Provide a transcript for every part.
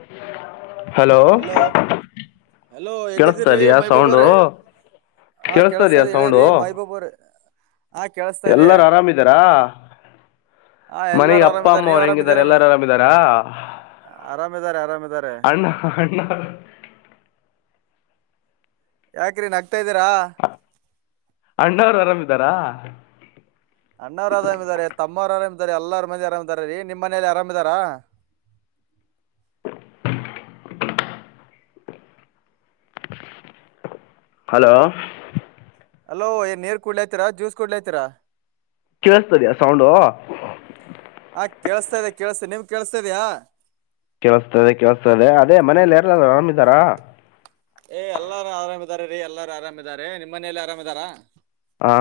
ಹ್ಮ್ hello hello ಕೇಳಿಸ್ತಾ ಎಲ್ಲಿದ್ದೀರಿ ಇದೆಯಾ ಸೌಂಡು ಮೈಬಾಬ್ರೇ ಹಾ ಕೇಳಿಸ್ತಾ ಇದೆಯಾ ಕೇಳಸ್ತಾದೆ ಸೌಂಡು ಹೇಳಿರೀ ಮೈಬೂಬ್ರ ಆ ಕೇಳಸ್ತಾ ಇದೆ ಎಲ್ಲರೂ ಆರಾಮಿದ್ದಾರಾ ಹಾ ಮನೆಗೆ ಎಲ್ಲಾರು ಅಪ್ಪ ಆರಾಮಾರೆ ಅಮ್ಮ ನೀವ್ ಅವ್ರು ಹೆಂಗಿದ್ದಾರೆ ಆರಾಮಿದೀರಿ ಎಲ್ಲರೂ ಆರಾಮಿದ್ದಾರಾ ಆರಾಮ್ ಇದಾರೆ ಆರಾಮ ಇದಾರೆ ಅಣ್ಣ ಅಣ್ಣ ಯಾಕ್ರಿ ನಗ್ತಾ ಇದ್ದೀರಾ ಅಣ್ಣ ಅವ್ರು ಆರಾಮಿದ್ದಾರಾ ಅಣ್ಣವ್ರ ಅರಾಮ ಇದಾರೆ ತಮ್ಮವರು ಆರಾಮ್ ಇದಾರೆ ಎಲ್ಲಾರ ಮಂದಿ ಆರಾಮ್ ಇದಾರ ರೀ ನಿಮ್ಮ್ ಮನೇಲಿ ಆರಾಮಿದ್ದಾರಾ [inaudible] ಹಲೋ ಹಲೋ ಏನ ನೀರ್ ಕುಡ್ಲತರಾ ಜ್ಯೂಸ್ ಕುಡ್ಲತೀರಾ ಕೇಳಿಸ್ತೀಯಾ ಸೌಂಡ್ ಹಾ ಕೇಳಸ್ತಾ ಇದೆ ಕೇಳಸ್ತ ನೀವ್ ಕೇಳಿಸತ ಇದ್ದೀಯಾ ಕೆೇಳಿಸ್ತದೆ ಕೆೇಳಸ್ತದೆ ಅದೇ ಮನೇಲಿ ಯಾರಾದರು ಆರಾಮ್ದಾರಾ ಏ ಎಲ್ಲಾರು ಆರಾಮಿದಾರ ರೀ ಎಲ್ಲಾರು ಆರಾಮಾರೆ ನಿಮ್ಮ ಮನಲಿ ಆರಾಮ ಇದಾರಾ ಹಾ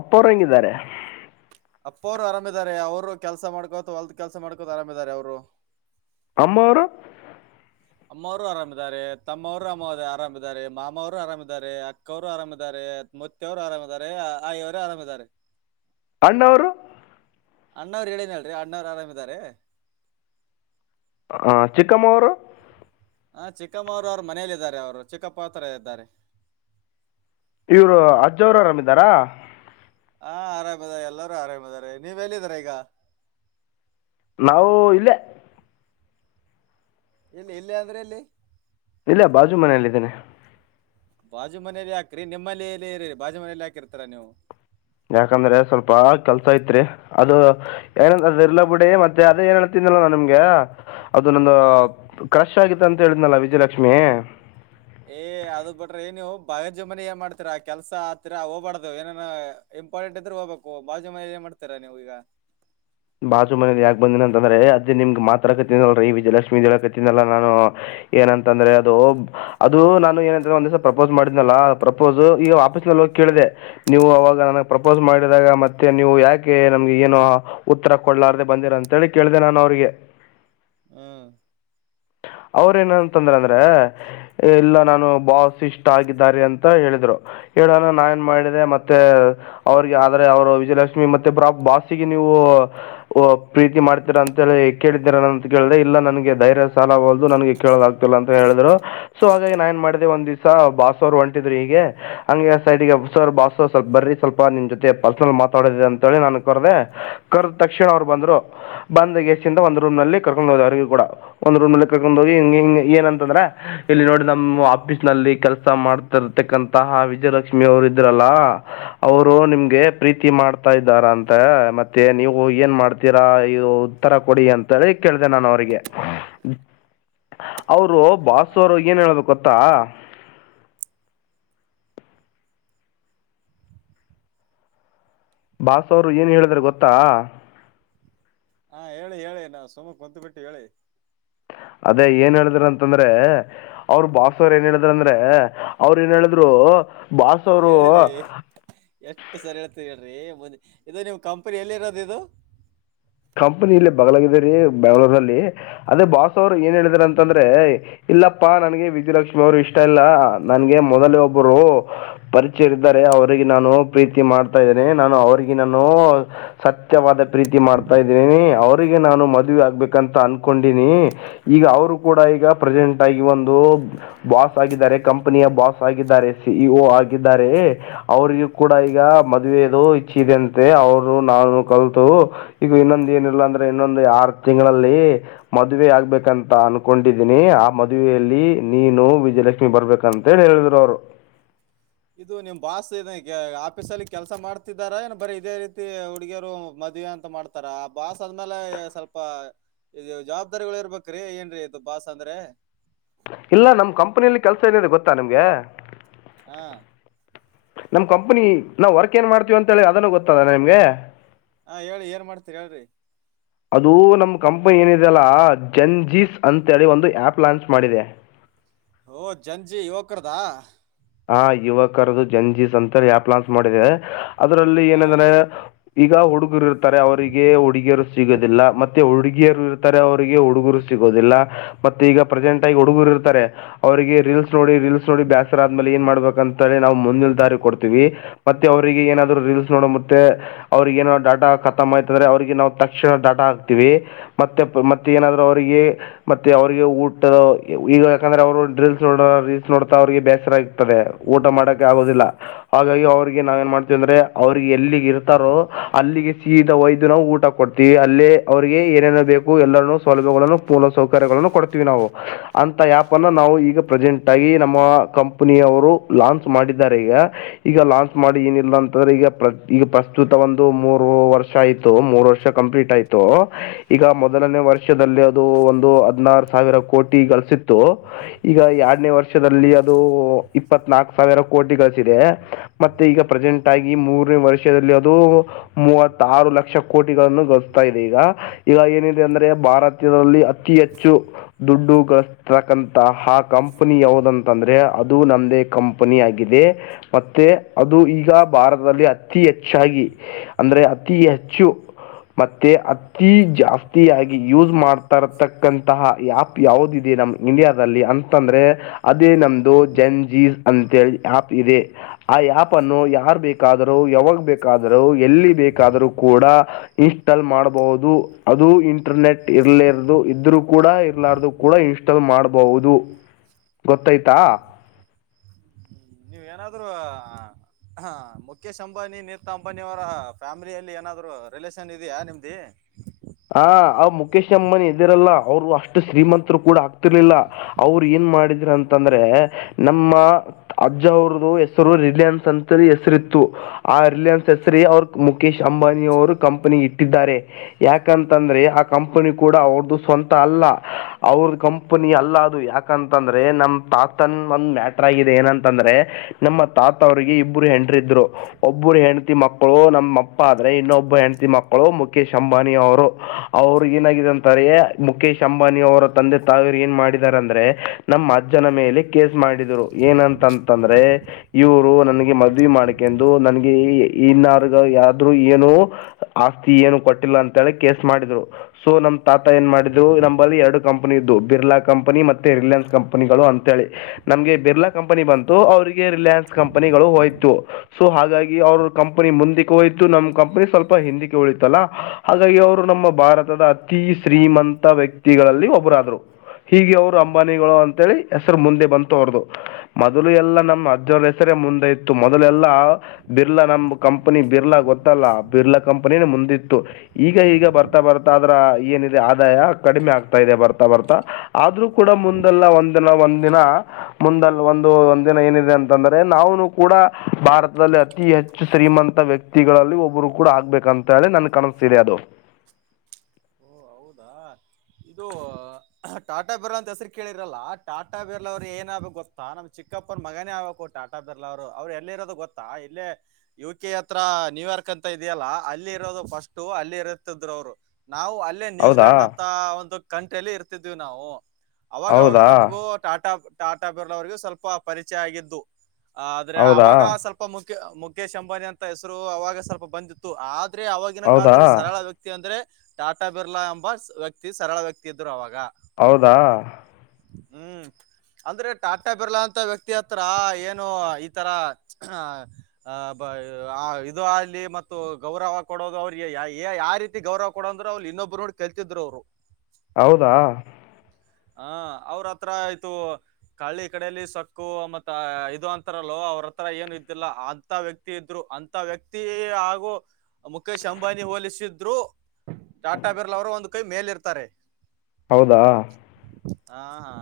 ಅಪ್ಪ ಅವರು ಹೆಂಗಿದ್ದಾರೆ ಅಪ್ಪ ಅವ್ರು ಆರಾಮಾರೆ ಅವ್ರು ಕೆಲ್ಸ ಮಾಡಕೋಥವಾ ಹೊಲ್ದ ಕೆಲ್ಸ ಮಾಡಕೋದು ಆರಾಮಿದಿದ್ದಾರೆ ಅವ್ರು ಅಮ್ಮವರು ಅಮ್ಮವರು ಆರಾಮಿದ್ದಾರೆ ತಮ್ಮವರು ಅ ಆರಾಮ್ ಇದ್ದಾರೆ ಮಾಮವರು ಆರಾಮಿದ್ದಾರೆ ಅಕ್ಕವ್ರು ಆರಾಮಿದ್ದಾರೆ ಮ ಮತ್ತವರು ಆರಾಮಾರೆ ಆಯವರೇ ಆರಾಮ್ರೆ ಅಣ್ಣವರು ಅಣ್ಣವ್ರು ಹೇಳಿದನಲ್ ರೀ ಅಣ್ಣವ್ ಆರಾಮಿದ್ದಾರೆ ಹಾ ಚಿಕ್ಕಮ್ಮೂರು ಹ ಚಿಕ್ಕಮ್ಮವರು ಅವ್ರ ಮನೇಲ್ಲ ಇದಿದ್ದಾರೆ ಅವರು ಚಿಕ್ಕಪ್ಪಹತ್ರ ಇದ್ದಾರೆ ಇವ್ರು ಅಜ್ಜ ಆರಾಮ ಇದ್ದಾರಾ ಹಾ ಆರಾಮ್ ಇದಾರೆ ಎಲ್ಲರೂ ಆರಾಮ್ ಅದಾರೆ ನೀವ್ ಎಲ್ಲಿದರ ಈಗ ನಾವು ಇಲ್ಲೇ ಇಲ್ಲಿ ಎಲ್ಲಿ ಅಂದ್ರೆ ಎಲ್ಲಿ ಇಲ್ಲ ಬಾಜು ಮನೆಯಲ್ಲಿದ್ದೇನೆ ಬಾಜು ಮನೇಲಿ ಯಾಕ್ರಿ ನಿಮ್ಮಲ್ಲಿ ಮನೆಯಲ್ಲಿ ಇರಿ ಬಾಜು ಮನೇಲಿ ಹಾಕಿರ್ತರಾ ನೀವು ಯಾಕಂದ್ರೆ ಸ್ವಲ್ಪ ಕೆಲ್ಸ ಐತ್ರಿ ಅದು ಏನ ಎರ್ಲ್ಲ ಪುಡಿ ಮತ್ತೆ ಅದೇ ಏನ್ ಹೇಳ್ತಿಂದಲ್ಲ ನಿಮ್ಗ ಅದು ನಂದು ಹಾ ಕ್ರಶ್ ಆಗಿತ್ತು ಅಂತ ಹೇಳಿದ್ನಲ್ಲ ವಿಜಯಲಕ್ಷ್ಮಿ ಏ ಅದ್ ಬಿಟ್ರಿ ಏ ನೀವು ಬಾಜು ಮನೇಲಿ ಏನ್ ಮಾಡ್ತೀರಾ ಕೆಲ್ಸ ಹತ್ತೀರ ಹೋಗಬಾರಡ್ದ್ ಏನೇನ ಇಂಪಾರ್ಟೆಂಟ್ ಇದ್ರ ಹೋಗ್ಬೇಕು ಬಾಜು ಮನೆ ಏನ್ ಮಾಡ್ತೀರಾ ನೀವು ಈಗ ಬಾಸು ಮನೆಯಲ್ಲಿ ಯಾಕ ಬಂದೀನ ಅಂತ ಅಂದ್ರೆ ನಿಮಗೆ ಮಾತ್ರ ಕತೀನಲ್ರೀ ವಿಜಯಲಕ್ಷ್ಮಿ ದೇಳ ಕತೀನಲ್ಲ ನಾನು ಏನಂತಂದ್ರೆ ಅದು ಅದು ನಾನು ಏನಂದ್ರೆ ಒಂದ್ ದಿವಸ ಪ್ರಪೋಸ್ ಮಾಡಿದ್ನಲ್ಲ ಪ್ರಪೋಸ್ ಈಗ ವಾಪಸ್ ನಲ್ಲಿ ಹೋಗಿ ಕೇಳಿದೆ ನೀವು ಅವಾಗ ನನಗ್ ಪ್ರಪೋಸ್ ಮಾಡಿದಾಗ ಮತ್ತೆ ನೀವು ಯಾಕೆ ನಮ್ಗೆ ಏನು ಉತ್ತರ ಕೊಡ್ಲಾರ್ದ ಬಂದಿರ ಅಂತೇಳಿ ಕೇಳಿದೆ ನಾನು ಅವ್ರಿಗೆ ಹ್ಮ ಅವ್ರ ಏನಂತಂದ್ರ ಅಂದ್ರೆ ಎಲ್ಲ ನಾನು ಬಾಸ ಇಷ್ಟ ಆಗಿದ್ದಾರೆ ಅಂತ ಹೇಳಿದ್ರು ಹೇಳೋಣ ನಾನ್ ಏನ್ ಮಾಡಿದೆ ಮತ್ತೆ ಅವ್ರಿಗೆ ಆದ್ರೆ ಅವರು ವಿಜಯಲಕ್ಷ್ಮಿ ಮತ್ತೆ ಬಾ ಬಾಸಿಗೆ ನೀವು ಪ್ರೀತಿ ಮಾಡ್ತೀರಾ ಅಂತ ಹೇಳಿ ಕೇಳಿದ್ದೀರ ಅಂತ ಕೇಳ್ರೆ ಇಲ್ಲಾ ನನ್ಗೆ ಧೈರ್ಯ ಸಾಲ ವಲ್ದು ನನ್ಗೆ ಕೇಳೋಲಾಗ್ತಿಲ್ಲ ಅಂತ ಹೇಳಿದ್ರು ಸೊ ಹಾಗಾಗಿ ನಾಏನ್ ಮಾಡಿದೆೆ ಒಂದ್ ದಿವ್ಸ ಬಾಸವರು ಹೊಂಟಿದ್ರು ಹೀಗೆ ಹಂಗೆ ಸೈಡ್ಗೆಸರ್ ಬಾಸ ಸ್ವಲ್ಪ ಬರಿ ಸ್ವಲ್ಪ ನಿಮ್ ಜೊತೆ ಪರ್ಸನಲ್ ಮಾತಾಡೋದಿದೆ ಅಂತ ಹೇಳಿ ನಾನನ್ ಕರದೆ ಕರ್ದ ತಕ್ಷಣ ಅವ್ರು ಬಂದ್ರು ಬಂದ್ ೇಸ್ಿಂದ ಒಂದ್ ರೂಮ್ ನಲ್ಲಿ ಕರ್ಕೊಂಡು ಹೋದ್ ಅವ್ರರಿಗೆ ಕೂಡ ಒಂದ್ ರೂಮಲ್ಲಿ ಕರ್ಕೊಂಡ್ ಹೋಗಿ ಹಿಂಗ ಹ ಏನಂತಂದ್ರ ಇಲ್ಲಿ ನೋಡಿ ನಮ್ಮ್ ಆಫೀಸ್ ನಲ್ಲಿ ಕೆಲ್ಸ ಮಾಡ್ ತರ್ತಕ್ಕಂತಹ ವಿಜಯಲಕ್ಷ್ಮಿ ಅವರು ಇದ್ರಲ್ಲ ಅವರು ನಿಮ್ಗೆ ಪ್ರೀತಿ ಮಾಡ್ತಾ ಇದ್ದಾರ ಅಂತ ಮತ್ತೆ ನೀವು ಏನ್ ಮಾಡ್ತೀರಾ ಇದು ಉತ್ತರ ಕೊಡಿ ಅಂತೇಳಿ ಕೇಳಿದೆ ನಾನು ಅವ್ರರಿಗೆ ಅವರು ಆ- ಬಾಸರು ಏನ್ ಹೇಳ್ಬೇಕೊತ್ತಾ ಬಾಸವ್ರು ಏನು ಹೇಳಿದ್ರೆ ಗೊತ್ತಾ ಹಾ ಹೇಳಿ ಹೇಳಿ ನಾವು ಸುಮನ್ ಕುಂತು ಬಿಿಟ್ಟು ಹೇಳಿ ಅದೇ ಏನ್ ಹೇಳಿದ್ರ ಅಂತಂದ್ರೆ ಅವ್ರ ಬಾಸವರ್ ಏನ್ ಹೇಳಿದ್ರ ಅಂದ್ರೆ ಅವ್ರ ಏನ್ ಹೇಳಿದ್ರು ಬಾಸ್ ಅವರು ಹೇಳ್ರಿ ಎಷ್ಟು ಸರಿ ಹೇಳ್ತರಿ ಹೇಳ್ರಿ ಮುಂದೆ ಇದು ನಿಮ್ಮ್ ಕಂಪನಿ ಎಲ್ಲಿ ಇರೋದು ಇದು ಕಂಪನಿಲ್ಲಿ ಬಗ್ಲಾಗಿದರಿೀ ಬೆ್ಯಾಂಗ್ಳೂರ್ಲ್ಲಿ ಅದೇ ಬಾಸ್ ಅವರು ಏನ್ ಹೇಳಿದಾರ ಅಂತಂದ್ರೆ ಇಲ್ಲಪ್ಪಾ ನನ್ಗೆ ವಿಜಯಲಕ್ಷ್ಮಿ ಅವರು ಇಷ್ಟ ಇಲ್ಲ ನನ್ಗೆ ಮೊದಲ ಒಬ್ಬರು ಪರಿಚಯ ಇದ್ದಾರೆ ಅವ್ರರಿಗೆ ನಾನು ಪ್ರೀತಿ ಮಾಡ್ತಾ ಇದ್ದೇನೆ ನಾನು ಅವ್ರರಿಗೆ ನಾನು ಸತ್ಯವಾದ ಪ್ರೀತಿ ಮಾಡ್ತಾ ಇದೀನಿ ಅವರಿಗೆ ನಾನು ಮದುವೆ ಆಗ್ಬೇಕಂತ ಅನ್ಕೊಂಡೀನಿ ಈಗ ಅವರು ಕೂಡ ಈಗ ಪ್ರೆಸಡೆಂಟ್ ಆಗಿ ಒಂದು ಬಾಸ್ ಆಗಿದ್ದಾರೆ ಕಂಪನಿಯ ಬಾಸ್ ಬಾಸ್ ಆಗಿದ್ದಾರೆ ಸಿ. ಇ. ಒ ಆಗಿದ್ದಾರೆ ಅವ್ರಗೂ ಕೂಡ ಈಗ ಮದ್ವೆದು ಇಛೆ ಇದೆ ಅಂತೆ ಅವ್ರು ನಾನು ಕಲ್ತು ಈಗ ಇನ್ನೊಂದ ಏನಿಲ್ಲ ಅಂದ್ರೆ ಇನ್ನೊಂದು ಆರು ತಿಂಗಳಲ್ಲಿ ಮದುವೆ ಆಗ್ಬೇಕಂತ ಅನ್ಕೊಂಡಿದ್ದೀನಿ ಆ ಮದುವೆಯಲ್ಲಿ ನೀನು ವಿಜಯಲಕ್ಷ್ಮಿ ಬರ್ಬೇಕಂತ ೇನ್ ಹೇಳಿದ್ರು ಅವರು ಇದು ನಿಮ್ ಬಾಸ್ ಏನ್ ಈಗ ಆಫೀಸ ಅಲ್ಲಿ ಕೆಲಸ ಮಾಡ್ತಿದಾರ ಏನ್ ಬರೀ ಇದೇ ರೀತಿ ಹುಡುಗಿಯರು ಮದ್ವಿ ಅಂತ ಅಂತ ಮಾಡ್ತಾರಾ ಬಾಸ್ ಅ ಆದ್ಮೇಲೆ ಸ್ವಲ್ಪ ಇದು ಜವಾಬ್ದಾರಿಗಳು ಇರ್ಬೇಕ್ರಿ ಏನ್ರೀ ಇದು ಬಾಸ್ ಅಂದ್ರೆ ಇಲ್ಲ ನಮ್ ಕಂಪನಿಯಲ್ಲಿ ಕೆಲ್ಸ ಏನಿದೆ ಗೊತ್ತಾ ನಿಮ್ಗೆ ಹಾ ನಮ್ ಕಂಪನಿ ನಾವು ವರ್ಕ್ ಏನ್ ಮಾಡ್ತೀವ ಅಂತ ಹೇಳಿ ಅದನ್ನು ಗೊತ್ತದ ನಿಮ್ಗೆ ಹಾ ಹೇಳಿ ಏನ್ ಮಾಡ್ತೀರಿ ಹೇಳ್ರಿ ಅದು ನಮ್ ಕಂಪನಿ ಏನಿದೆಲ್ಲ ಜನ್ ಜೀಸ್ ಅಂತೇಳಿ ಒಂದು ಆಪ್ ಲಾಂಚ್ ಮಾಡಿದೆ ಓ ಜಂಜಿ ಯುವಕ್ರದಾ ಹ ಯುವಕರದದು ಜನ್ಜೀಸ್ ಅಂತ ಹೇಳಿ ಆಪ್ ಲಾಂಚ್ ಮಾಡಿದೆ ಅದ್ರಲ್ಲಿ ಹಾ ಏನಂದ್ರೆ ಈಗ ಹುಡುಗರು ಇರ್ತಾರೆ ಅವರಿಗೆ ಹುಡುಗಿಯರು ಸಿಗೋದಿಲ್ಲ ಮತ್ತೆ ಹುಡುಗಿಯರು ಇರ್ತಾರೆ ಅವರಿಗೆ ಹುಡುಗರು ಸಿಗೋದಿಲ್ಲ ಮತ್ತೆ ಈಗ ಪ್ರೆಸೆಂಟ್ ಆಗಿ ಹುಡುಗರು ಇರ್ತಾರೆ ಅವರಿಗೆ ರೀಲ್ಸ್ ನೋಡಿ ರೀಲ್ಸ್ ನೋಡಿ ಬ್ಯಾಸರ ಆದ್ಮೇಲೆ ಏನ್ ಮಾಡ್ಬೇಕ ಅಂತೇಳಿ ನಾವು ಮುಂದಿನ್ ದಾರಿ ಕೊಡ್ತೀವಿ ಮತ್ತೆ ಅವರಿಗೆ ಏನಾದ್ರು ರೀಲ್ಸ್ ನೋಡ ಮತ್ತೆ ಅವ್ರಿಗ ಏನೋ ಡಾಟಾ ಖತಮ ಆಯ್ತ ಅಂದ್ರೆ ಅವ್ರಿಗೆ ನಾವ್ ತಕ್ಷಣ ಡಾಟಾ ಹಾಕ್ತಿವಿ. ಮತ್ತೆ ಮತ್ತೆ ಏನಾದ್ರು ಅವರಿಗೆ ಮತ್ತೆ ಅವ್ರಿಗೆ ಊಟದ ಈಗ ಯಾಕಂದ್ರೆ ಅವರು ಡ್ರಿಲ್ಸ್ ನೋಡ ರಿಲ್ಸ್ ನೋಡತಾ ಅವ್ರಿಗೆ ಬ್ಯಾಸ್ [unintelligible] ದೆ ಊಟ ಮಾಡಕ್ಕೆ ಆಗೋದಿಲ್ಲ ಹಾಗಾಗಿ ಅವ್ರಿಗೆ ನಾವ ಏನ್ ಮಾಡ್ತೇವಿ ಅಂದ್ರೆ ಅವ್ರಿಗೆ ಹೆಲ್ಫ್ಗೆ ಇರ್ತಾರೋ ಅಲ್ಲಿಗೆ ಸೀದ ಒಯ್ದ ನಾವು ಊಟ ಕೊಡ್ತೀವಿ ಅಲ್ಲೇ ಅವರಿಗೆ ಏನೇನ ಬೇಕು ಎಲ್ಲರನ್ನೂ ಸೌಲಭ್ಯಗಳನ್ನು ಪೂರ್ಣ ಸೌಕರ್ಯಗಳನ್ನು ಕೊಡ್ತೀವಿ ನಾವು ಅಂತ ಆ್ಯಪ್ ನ್ನು ನಾವು ಈಗ ಪ್ರೆಸೆಂಟ್ ಆಗಿ ನಮ್ಮ ಕಂಪನಿಯ ಅವರು ಲಾಂಚ್ ಮಾಡಿದ್ದಾರೆ ಈಗ ಈಗ ಲಾಂಚ್ ಮಾಡಿ ಏನಿಲ್ಲ ಅಂತಂದ್ರೆ ಈಗ ಪ್ರತಿ ಈಗ ಪ್ರಸ್ತುತ ಒಂದು ಮೂರು ವರ್ಷ ಆಯ್ತು ಮೂರು ವರ್ಷ ಕಂಪ್ಲೀಟ್ ಆಯ್ತು ಈಗ ಮೊದಲನೇ ವರ್ಷದಲ್ಲಿ ಅದು ಒಂದು ಹದ್ನಾರು ಸಾವಿರ ಕೋಟಿ ಗಳಿಸಿತ್ತು ಈಗ ಎರಡನೇ ವರ್ಷದಲ್ಲಿ ಅದು ಇಪ್ಪತ್ ನಾಕು ಸಾವಿರ ಕೋಟಿ ಗಳಿಸಿದೆ ಮತ್ತೆ ಈಗ ಪ್ರೆಸೆಂಟ್ ಆಗಿ ಮೂರನೇ ವರ್ಷದಲ್ಲಿ ಅದು ಮೂವತ್ತಾರು ಲಕ್ಷ ಕೋಟಿಗಳನ್ನು ಗಳಿಸ್ತಾ ಇದೆ ಈಗ. ಈಗ ಏನಿದೆ ಅಂದ್ರೆ ಭಾರತದಲ್ಲಿ ಅತಿ ಹೆಚ್ಚು ದುಡ್ಡು ಕಳಸ್ತಕಂತ ಆ ಕಂಪನಿ ಯಾವ್ದಂತಂದ್ರೆ? ಅದು ನಮ್ಮದೇ ಕಂಪನಿಯಾಗಿದೆ. ಮತ್ತೆ ಅದು ಈಗ ಭಾರತದಲ್ಲಿ ಅತಿ ಹೆಚ್ಚಾಗಿ ಅಂದ್ರೆ ಅತಿ ಹೆಚ್ಚು ಮತ್ತೆ ಅತಿ ಜಾಸ್ತಿಯಾಗಿ ಯೂಸ್ ಮಾಡ್ತಾ ಇರತಕ್ಕಂತಹ ಆಪ್ ಯಾವದಿದೆ ನಮ್ ಇಂಡಿಯಾದಲ್ಲಿ ಅಂತಂದ್ರೆ ಅದೇ ನಮ್ದು ಜಿನ್ ಜೀ ಅಂತೇಳಿ ಆಪ್ ಇದೆ. ಆ ಆಪ್ ಅನ್ನು ಯಾರ್ ಬೇಕಾದರು ಯಾವಾಗ ಬೇಕಾದರು ಎಲ್ಲಿ ಬೇಕಾದರೂ ಕೂಡ ಇನ್ಸ್ಟಾಲ್ ಮಾಡಬಹುದು ಅದು ಇಂಟರ್ನೆಟ್ ಇರ್ಲಿರದು ಇದ್ರು ಕೂಡ ಇರ್ಲಾರದು ಕೂಡ ಕೂಡ ಇನ್ಸ್ಟಾಲ್ ಮಾಡಬಹುದು ಗೊತ್ತಾಯ್ತ. ನೀವ ಏನಾದ್ರು ಹಾ ಮುಖೇಶ್ ಅಂಬಾನಿ ನಿತಾ ಅಂಬಾನಿ ಅವರ ಫ್ಯಾಮಿಲಿಯಲ್ಲಿ ಏನಾದ್ರು ರಿಲೇಷನ್ ಇದೆಯಾ ನಿಮ್ದಿ? ಹ ಅವ್ ಮುಖೇಶ್ ಅಮ್ಮನಿ ಇದಿರಲ್ಲಾ ಅವ್ರು ಅಷ್ಟು ಶ್ರೀಮಂತರು ಕೂಡ ಆಗ್ತಿರ್ಲಿಲ್ಲ ಅವ್ರ ಏನ್ ಮಾಡಿದ್ರ ಅಂತಂದ್ರೆ ನಮ್ಮ ಅಜ್ಜ ಅವ್ರದು ಹೆಸರು ರಿಲಯನ್ಸ್ ಅಂತ ಹೆಸರಿತ್ತು. ಆ ರಿಲಯನ್ಸ್ ಹೆಸರೆ ಅವರ್ ಮುಖೇಶ್ ಅಂಬಾನಿಯ ಅವರು ಕಂಪನಿಗ್ ಇಟ್ಟಿದ್ದಾರೆ. ಯಾಕಂತಂದ್ರೆ ಆ ಕಂಪನಿ ಕೂಡ ಅವ್ರದು ಸ್ವಂತ ಅಲ್ಲ ಅವ್ರ ಕಂಪನಿ ಅಲ್ಲ ಅದು ಯಾಕ ಯಾಕಂತಂದ್ರೆ ನಮ್ ತಾತನ್ ಒಂದ್ ಮ್ಯಾಟ್ರ ಆಗಿದೆ ಏನಂತಂದ್ರೆ ನಮ್ಮ ತಾತ ಅವ್ರಿಗೆ ಇಬ್ಬರು ಹೆಂಡ್ರಿದ್ರು ಒಬ್ಬರು ಹೆಂಡತಿ ಮಕ್ಕಳು ನಮ್ಮ ಅಪ್ಪ ಆದ್ರೆ ಇನ್ನೊಬ್ಬ ಹೆಂಡತಿ ಮಕ್ಕಳು ಮುಖೇಶ್ ಅಂಬ ಅಂಬಾನಿ ಅವರು ಅವರು ಏನಾಗಿದೆ ಅಂತಾರೆ ಮುಖೇಶ್ ಅಂಬಾನಿ ಅವರ ತಂದೆ ತಾಯಿರು ಏನ್ ಮಾಡಿದ್ದಾರೆ ಅಂದ್ರೆ ನಮ್ಮ ಅಜ್ಜನ ಮೇಲೆ ಕೇಸ್ ಮಾಡಿದ್ರು ಏನಂತಂತಂದ್ರೆ ಇವರು ನನ್ಗೆ ಮದವಿ ಮಾಡಕೆಂದು ನನ್ಗೆ ಇನ್ನಾರ್ಗ ಯಾದ್ರರು ಏನು- ಆಸ್ತಿ ಏನು ಕೊಟ್ಟಿಲ್ಲ ಅಂತೇಳಿ ಕೇಸ್ ಮಾಡಿದ್ರು ಸೊ ನಮ್ ತಾತ ಏನ್ ಮಾಡಿದ್ರು ನಂಬಲ್ಲಿ ಎರಡು ಕಂಪನಿ ಇದ್ದು ಬಿರ್ಲಾ ಕಂಪನಿ ಮತ್ತೆ ರಿಲಯನ್ಸ್ ಕಂಪನಿಗಳು ಅಂತೇಳಿ ನಮ್ಗೆ ಬಿರ್ಲಾ ಕಂಪನಿ ಬಂತು ಅವ್ರಿಗೆ ರಿಲಯನ್ಸ್ ಕಂಪನಿಗಳು ಹೋಯ್ತು. ಸೊ ಹಾಗಾಗಿ ಅವ್ರ ಕಂಪನಿ ಮುಂದಕ್ಕೆ ಹೋಯ್ತು ನಮ್ ಕಂಪನಿ ಸ್ವಲ್ಪ ಹಿಂದಕ್ಕೆ ಉಳಿತಲ್ಲ. ಹಾಗಾಗಿ ಅವರು ನಮ್ಮ ಭಾರತದ ಅತಿ ಶ್ರೀಮಂತ ವ್ಯಕ್ತಿಗಳಲ್ಲಿ ಒಬ್ಬರಾದ್ರು. ಹೀಗೆ ಅವರು ಅಂಬಾನಿಗಳು ಅಂತೇಳಿ ಹೆಸರು ಮುಂದೆ ಬಂತು ಅವರ್ದು. ಮೊದಲು ಎಲ್ಲಾ ನಮ್ಮ್ ಅಜ್ಜನ ಹೆಸರೇ ಮುಂದೆ ಇತ್ತು ಮೊದಲೆ ಎಲ್ಲಾ ಬಿರ್ಲಾ ನಮ ಕಂಪನಿ ಬಿರ್ಲಾ ಗೊತ್ತಲ್ಲ ಬಿರ್ಲಾ ಕಂಪನಿನ ಮುಂದಿತ್ತು. ಈಗ ಈಗ ಬರ್ತಾ ಬರ್ತಾ ಅದರ ಏನಿದೆ ಆದಾಯ ಕಡಿಮೆ ಆಗ್ತಾ ಇದೆ ಬರ್ತಾ ಬರ್ತಾ. ಆದ್ರೂ ಕೂಡ ಮುಂದೆಲ್ಲ ಒಂದಲ್ಲಾ ಒಂದಿನಾ. ಮುಂದಲ ಒಂದು ಒಂದಿನಾ ಏನಿದೆ ಅಂತಂದ್ರೆ ನಾವುನು ಕೂಡಾ ಭಾರತದಲ್ಲಿ ಅತಿ ಹೆಚ್ಚು ಶ್ರೀಮಂತ ವ್ಯ ಕ್ತಿಗಳಲ್ಲಿ ಒಬ್ಬರು ಕೂಡಾ ಆಗ್ಬೇಕ ಅಂತ ಹೇಳಿ ನನ್ನ ಕನಸಿದೆ ಅದು. ಓ ಹೌದಾ ಇದು ಅ ಟಾಟಾ ಬಿರ್ಲಾ ಅಂತ ಹೆಸರು ಕೇಳಿರಲ್ಲ ಟಾಟಾ ಬಿರ್ಲ ಅವ್ರರು ಏನ ಆಬೇಕು ಗೊತ್ತಾ ನಮ್ಮ ಚಿಕ್ಕಪ್ಪನ ಮಗನೇ ಆಗ್ಬೇಕು ಟಾಟಾ. ಟಾ ಬಿರ್ಲಾ ಅವರು ಅವರು ಎಲ್ಲೇ ಇರೋದು ಗೊತ್ತಾ ಇಲ್ಲೇ. ಯು ಕೆ ಹತ್ರ ನ್ಯೂಯಾರ್ಕ್ ಅಂತ ಇದೆಯಲ್ಲಾ ಅಲ್ಲಿ ಇರೋದು ಫಸ್ಟು ಅಲ್ಲಿ ಇರುತ್ತಿದ್ರರು ಅವರು. ನಾವು ಅಲ್ಲಿ ಲ್ಲೆ ಹೌದಾ ನ್ಯೂಜಿಲೆಯಂಡ್ ಅಂತ ಒಂದು ಕಂಟ್ರಿಲ್ಲಿ ಇರ್ತಿದ್ವಿ ನಾವು ಅವಾಗವಾಗ ಹೌದಾ ನಮಗೂ ಟಾಟಾ ಟಾಟಾ ಬಿರ್ಲಾ ಅವರಿಗೂ ಸ್ವಲ್ಪ ಪರಿಚಯ ಆಗಿದ್ದು ಆದ್ರೆ ಹೌದಾ ಅವಾಗ ಸ್ವಲ್ಪ. ಪ್ಪ ಮುಖೆ ಮುಖೇಶ್ ಅಂಬಾನಿ ಅಂತ ಹೆಸರು ಅವಾಗ ಸ್ವಲ್ಪ ಬಂದಿತ್ತು ಆದ್ರೆ ಆವಾಗಿನ ಹೌದಾ ಕಾಲದಲ್ಲಿ ಸರಳ ವ್ಯಕ ತ್ತಿ ಅಂದ್ರೆ ಟಾಟಾ ಬಿರ್ಲಾ ಎಂಬ ವ್ಯಕ್ತಿ ಸರಳ ವ್ಯಕ್ತಿ ಇದ್ರು ಅವಾಗಾ. ಹೌದಾ ಹು ಅಂದ್ರೆ ಟಾಟಾ ಬಿರ್ಲಾ ಅಂತ ವ್ಯಕ್ತಿ ಹತ್ರಾ ಏನು ಈತರಾ ಅ ಅ ಪ ಆ ಇದು ಅಲ್ಲಿ ಮತ್ತು ಗೌರವ ಕೊಡೋದು ಅವ್ರಿಗೆ ಯಾ ಯೇ ಯಾವ ರೀತಿ ಗೌರವ ಕೊಡು ಅಂದ್ರ ಅವ್ಲ ಇನ್ನೊಬ್ಬರು ನೋಡಿ ಕಲ್ತಿದ್ರು ಅವ್ರು. ಹೌದಾ ಹಾ ಅವರ ಹತ್ರ ಆಯ್ತು. ಕಾಳಿ ಕಡೆಯಲ್ಲಿ ಸಕ್ಕು ಮತ್ತ ಇದು ಅಂತಾರಲ್ಲೋ ಅವ್ರ ಹತ್ರ ಏನು ಇದ್ದಿರಲ್ಲ ಆದ. ಅಂತಾ ವ್ಯಕ್ತಿ ಇದ್ರು ಅಂತಾ ವ್ಯಕ್ತಿ ಹಾಗೂ ಮುಕೇಶ್ ಅಂಬಾನಿ ಹೋಲಿಸಿದ್ರು. ಟಕ್ ಟಾಟಾ ಬಿರ್ಲಾ ಅವರು ಒಂದು ಕೈ ಮೇಲೇ ಇರ್ತಾರೆ. ಹೌದಾ ಹಾ ಹಾ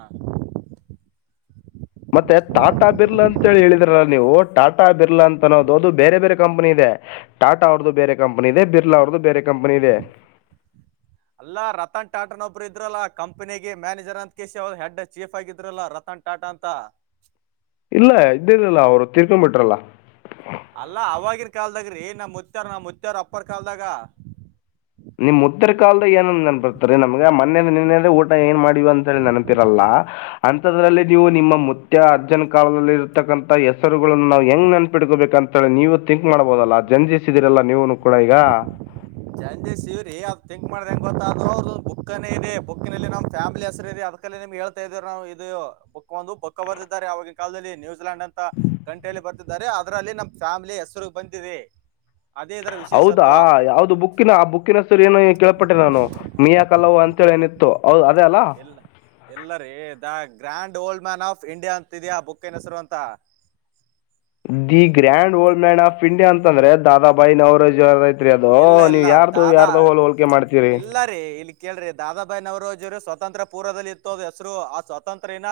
ಮತ್ತೆ ಟಾಟಾ ಬಿರ್ಲಾ ಅಂತೇಳಿ ಹೇಳಿದ್ರಲ್ಲ ನೀವು ಟಾಟಾ ಬಿರ್ಲಾ ಅಂತ ಅನ್ನೋದು ಅದು ಬೇರೆ ಬೇರೆ ಕಂಪನಿ ಇದೆ. ಟಾಟಾ ಅವರದು ಬೇರೆ ಕಂಪನಿ ಇದೆ. ಬಿರ್ಲಾ ಅವರದು ಬೇರೆ ಕಂಪನಿ ಇದೆ. ಅಲ್ಲಾ ರತನ್ ಟಾಟನ್ ಒಬ್ರು ಇದ್ರಲ್ಲಾ ಕಂಪನಿಗೆ ಮ್ಯಾನೇಜರ್ ಅಂತ ಕೆಸಿ ಅವ ಹೆಡ್ ಚೀಫ್ ಆಗಿದ್ರಲ್ಲ ರತನ್. ಟಾಟಾ ಅಂತಾ. ಇಲ್ಲಾ ಇದ್ದಿರ್ಲಿಲ್ಲ ಅವ್ರು ತಿರ್ಕೊಡ ಬಿಟ್ರಲ್ಲ. ಅಲ್ಲಾ ಅವಾಗಿರ ಕಾಲದಾಗ ರೀ ನಮ್ಮ ಮುತ್ತ್ಯಾರ ನಮ್ಮ ಮುತ್ತಾರ ಅಪ್ಪರ ಕಾಲದಾಗ. ನಿಮ್ಮ ಮುತ್ಯರ ಕಾಲದ ಏನನೆನಪ ಬರ್ತರಿ ನಮ್ಗ ಮನ್ನೆ ನಿನ್ನದ ಊಟ ಏನ ಮಾಡಿವ ಅಂತ ಹೇಳಿ ನೆನಪಿರಲ್ಲಾ. ಅಂಥದ್ರಲ್ಲಿ ನೀವು ನಿಮ್ಮ ಮುತ್ಯಾ ಅಜ್ಜನ ಕಾಲದಲ್ಲಿ ಇರತಕ್ಕಂತ ಹೆಸರುಗಳನ್ನು ನಾವು ಹೆಂಗ್ ನೆನ್ಪಿಡ್ಕೋಬೇಕಂತ. ತ್ತೇಳಿ ನೀವು ತಿಂಕ್ ಮಾಡ್ಬೋದಲ್ಲಾ ಜಂಜಿಸಿದೀರಲ್ಲ ನೀವುನು ಕೂಡ ಈಗಾ. ಜಂಜ ಶಿವವ್ರೀ ಅವರ ತಿಂಕ ಮಾಡದ ಹೆಂಗ ಗೊತ್ತಅಂದ್ರ ಅವ್ರದ ಬುಕ್ಕನೆ ಇದೆ. ಬುಕ್ನಲ್ಲಿ ನಮ್ಮ ಪ್ಯಾಮಲಿ ಹೆಸರು ಇದೆ. ಅದ ಬುಕ್ಕಲ್ಲೇ ನಿಮ್ಗೆ ಹೇಳ್ತಾ ಇದೀರು ನಾವು ಇದು ಬುಕ್ಕು ಒಂದು ಬುಕ್ಕು ಬರೆದಿದ್ದಾರೆ ಆವಾಗಿನ ಕಾಲದಲ್ಲಿ ನ್ಯೂಜಿಲೆಯಾಂಡ್ ಅಂತಾ. ಗಂಟೆಯಲ್ಲಿ ಬರ್ತಿದ್ದಾರೆ ಅದರಲ್ಲಿ ನಮ್ಮ ಫ್ಯಾಮಿಲಿ ಹೆಸರು ಬಂದಿದೆ ಅದೇ ಇದರ. ಹೌದಾ ವಿಶೇಷತ್ವ ಯಾವದು ಬುಕ್ಕಿನ ಆ ಬುಕ್ಕಿನ ಹೆಸರು ಏನು ಕೇಳ್ಪಟ್ಟ ನಾನು ಮೀಯಾ ಕಲವು ಅಂತೇಳಿ ನ. ತ್ತು ಹೌದು ಅದೇ ಅಲ್ಲಾ. ಇಲ್ಲಾ ಎಲ್ಲರಿ the grand old man of India ಅಂತಿದ್ಯಾ ಬುಕ್ಕಿನ ಹೆಸರು ಅಂತಾ. The grand old man of India ಅಂತಂದ್ರೆ ದಾದಾಬಾಯಿ ನವರೋಜಿ ಅವರದ ಐತ. ತ್ರಿ ಅದೋ ಇಲ್ಲ ನೀವ ಇಲ್ಲ ಯಾರ್ದು ಹೋಗಿ ಯಾರ್ದ ಹೋಲ ಹೋಲ್ಕೆ ಮಾಡ್ತೀರಿ. ಡ್ರಿ ಇಲ್ಲಿ ಕೇಳ್ರಿ ದಾದಾಬಾಯಿ ನವರೋಜಿ ಅವರು ಸ್ವಾತಂತ್ರ್ಯ ಪೂರ್ವದಲ್ಲಿ ಇತ್ತು ಅದು ಹೆಸರು ಆ ಸ್ವಾತಂತ್ರ್ಯಏನ.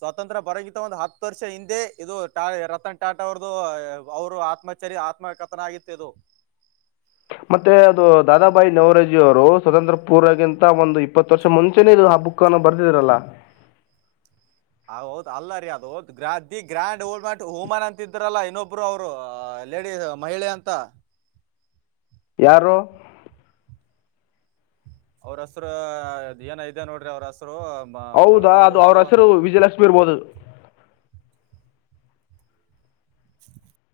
ಸ್ವಾತಂತ್ರ ಬರಕಿಂತ ಒಂದು ಹತ್ತು ವರ್ಷ ಹಿಂದೆ ಇದು ಟಾ ರತನ್ ಟಾಟಾ ಅವರ್ದ ಅವರು ಆತ್ಮಹತ ಸರಿ ಆತ್ಮಕಥನ ಆಗಿತ್ತು ಇದು. ಮತ್ತೆ ಅದು ದಾದಾಬಾಯಿ ನವರಜಿ ಅವರು ಸ್ವತಂತ್ರ ಪೂರ್ವಕ್ಕಿಂತ ಒಂದು ಇಪ್ಪತ್ತು ವರ್ಷ ಮುಂಚೆನೆ ಇದು ಹಬ್ಬುಕ್ ಅಕ್ಕನು ಬರ್ದಿದರಲ್ಲಾ. ಹ ಹೌದ ಅಲ್ಲರಿ ಅದು ಗ್ರಾದಿ ಗ್ರ್ಯಾಂಡ್ ಹೊಲ್ಟ್ವಾಟ ಹೂಮನ್ ಅಂತಿದ್ರಲ್ಲಾ ಇನ್ನೊಬ್ರು ಅವ್ರ ಲೇಡೀಸ್ ಮಹಿಳೆ ಅಂತ ಯಾರು ಅವ್ರ ಹೆಸರ ಏನ ಇದೆ ನೋಡ್ರಿ ಅವ್ರ ಹೆಸರು ಹೌದಾ ಅದು ಅವ್ರ ಇದು ಹೆಸರು ವಿಜಯಲಕ್ಷ್ಮಿ ಇರ್ಬೋದು. [inaudible]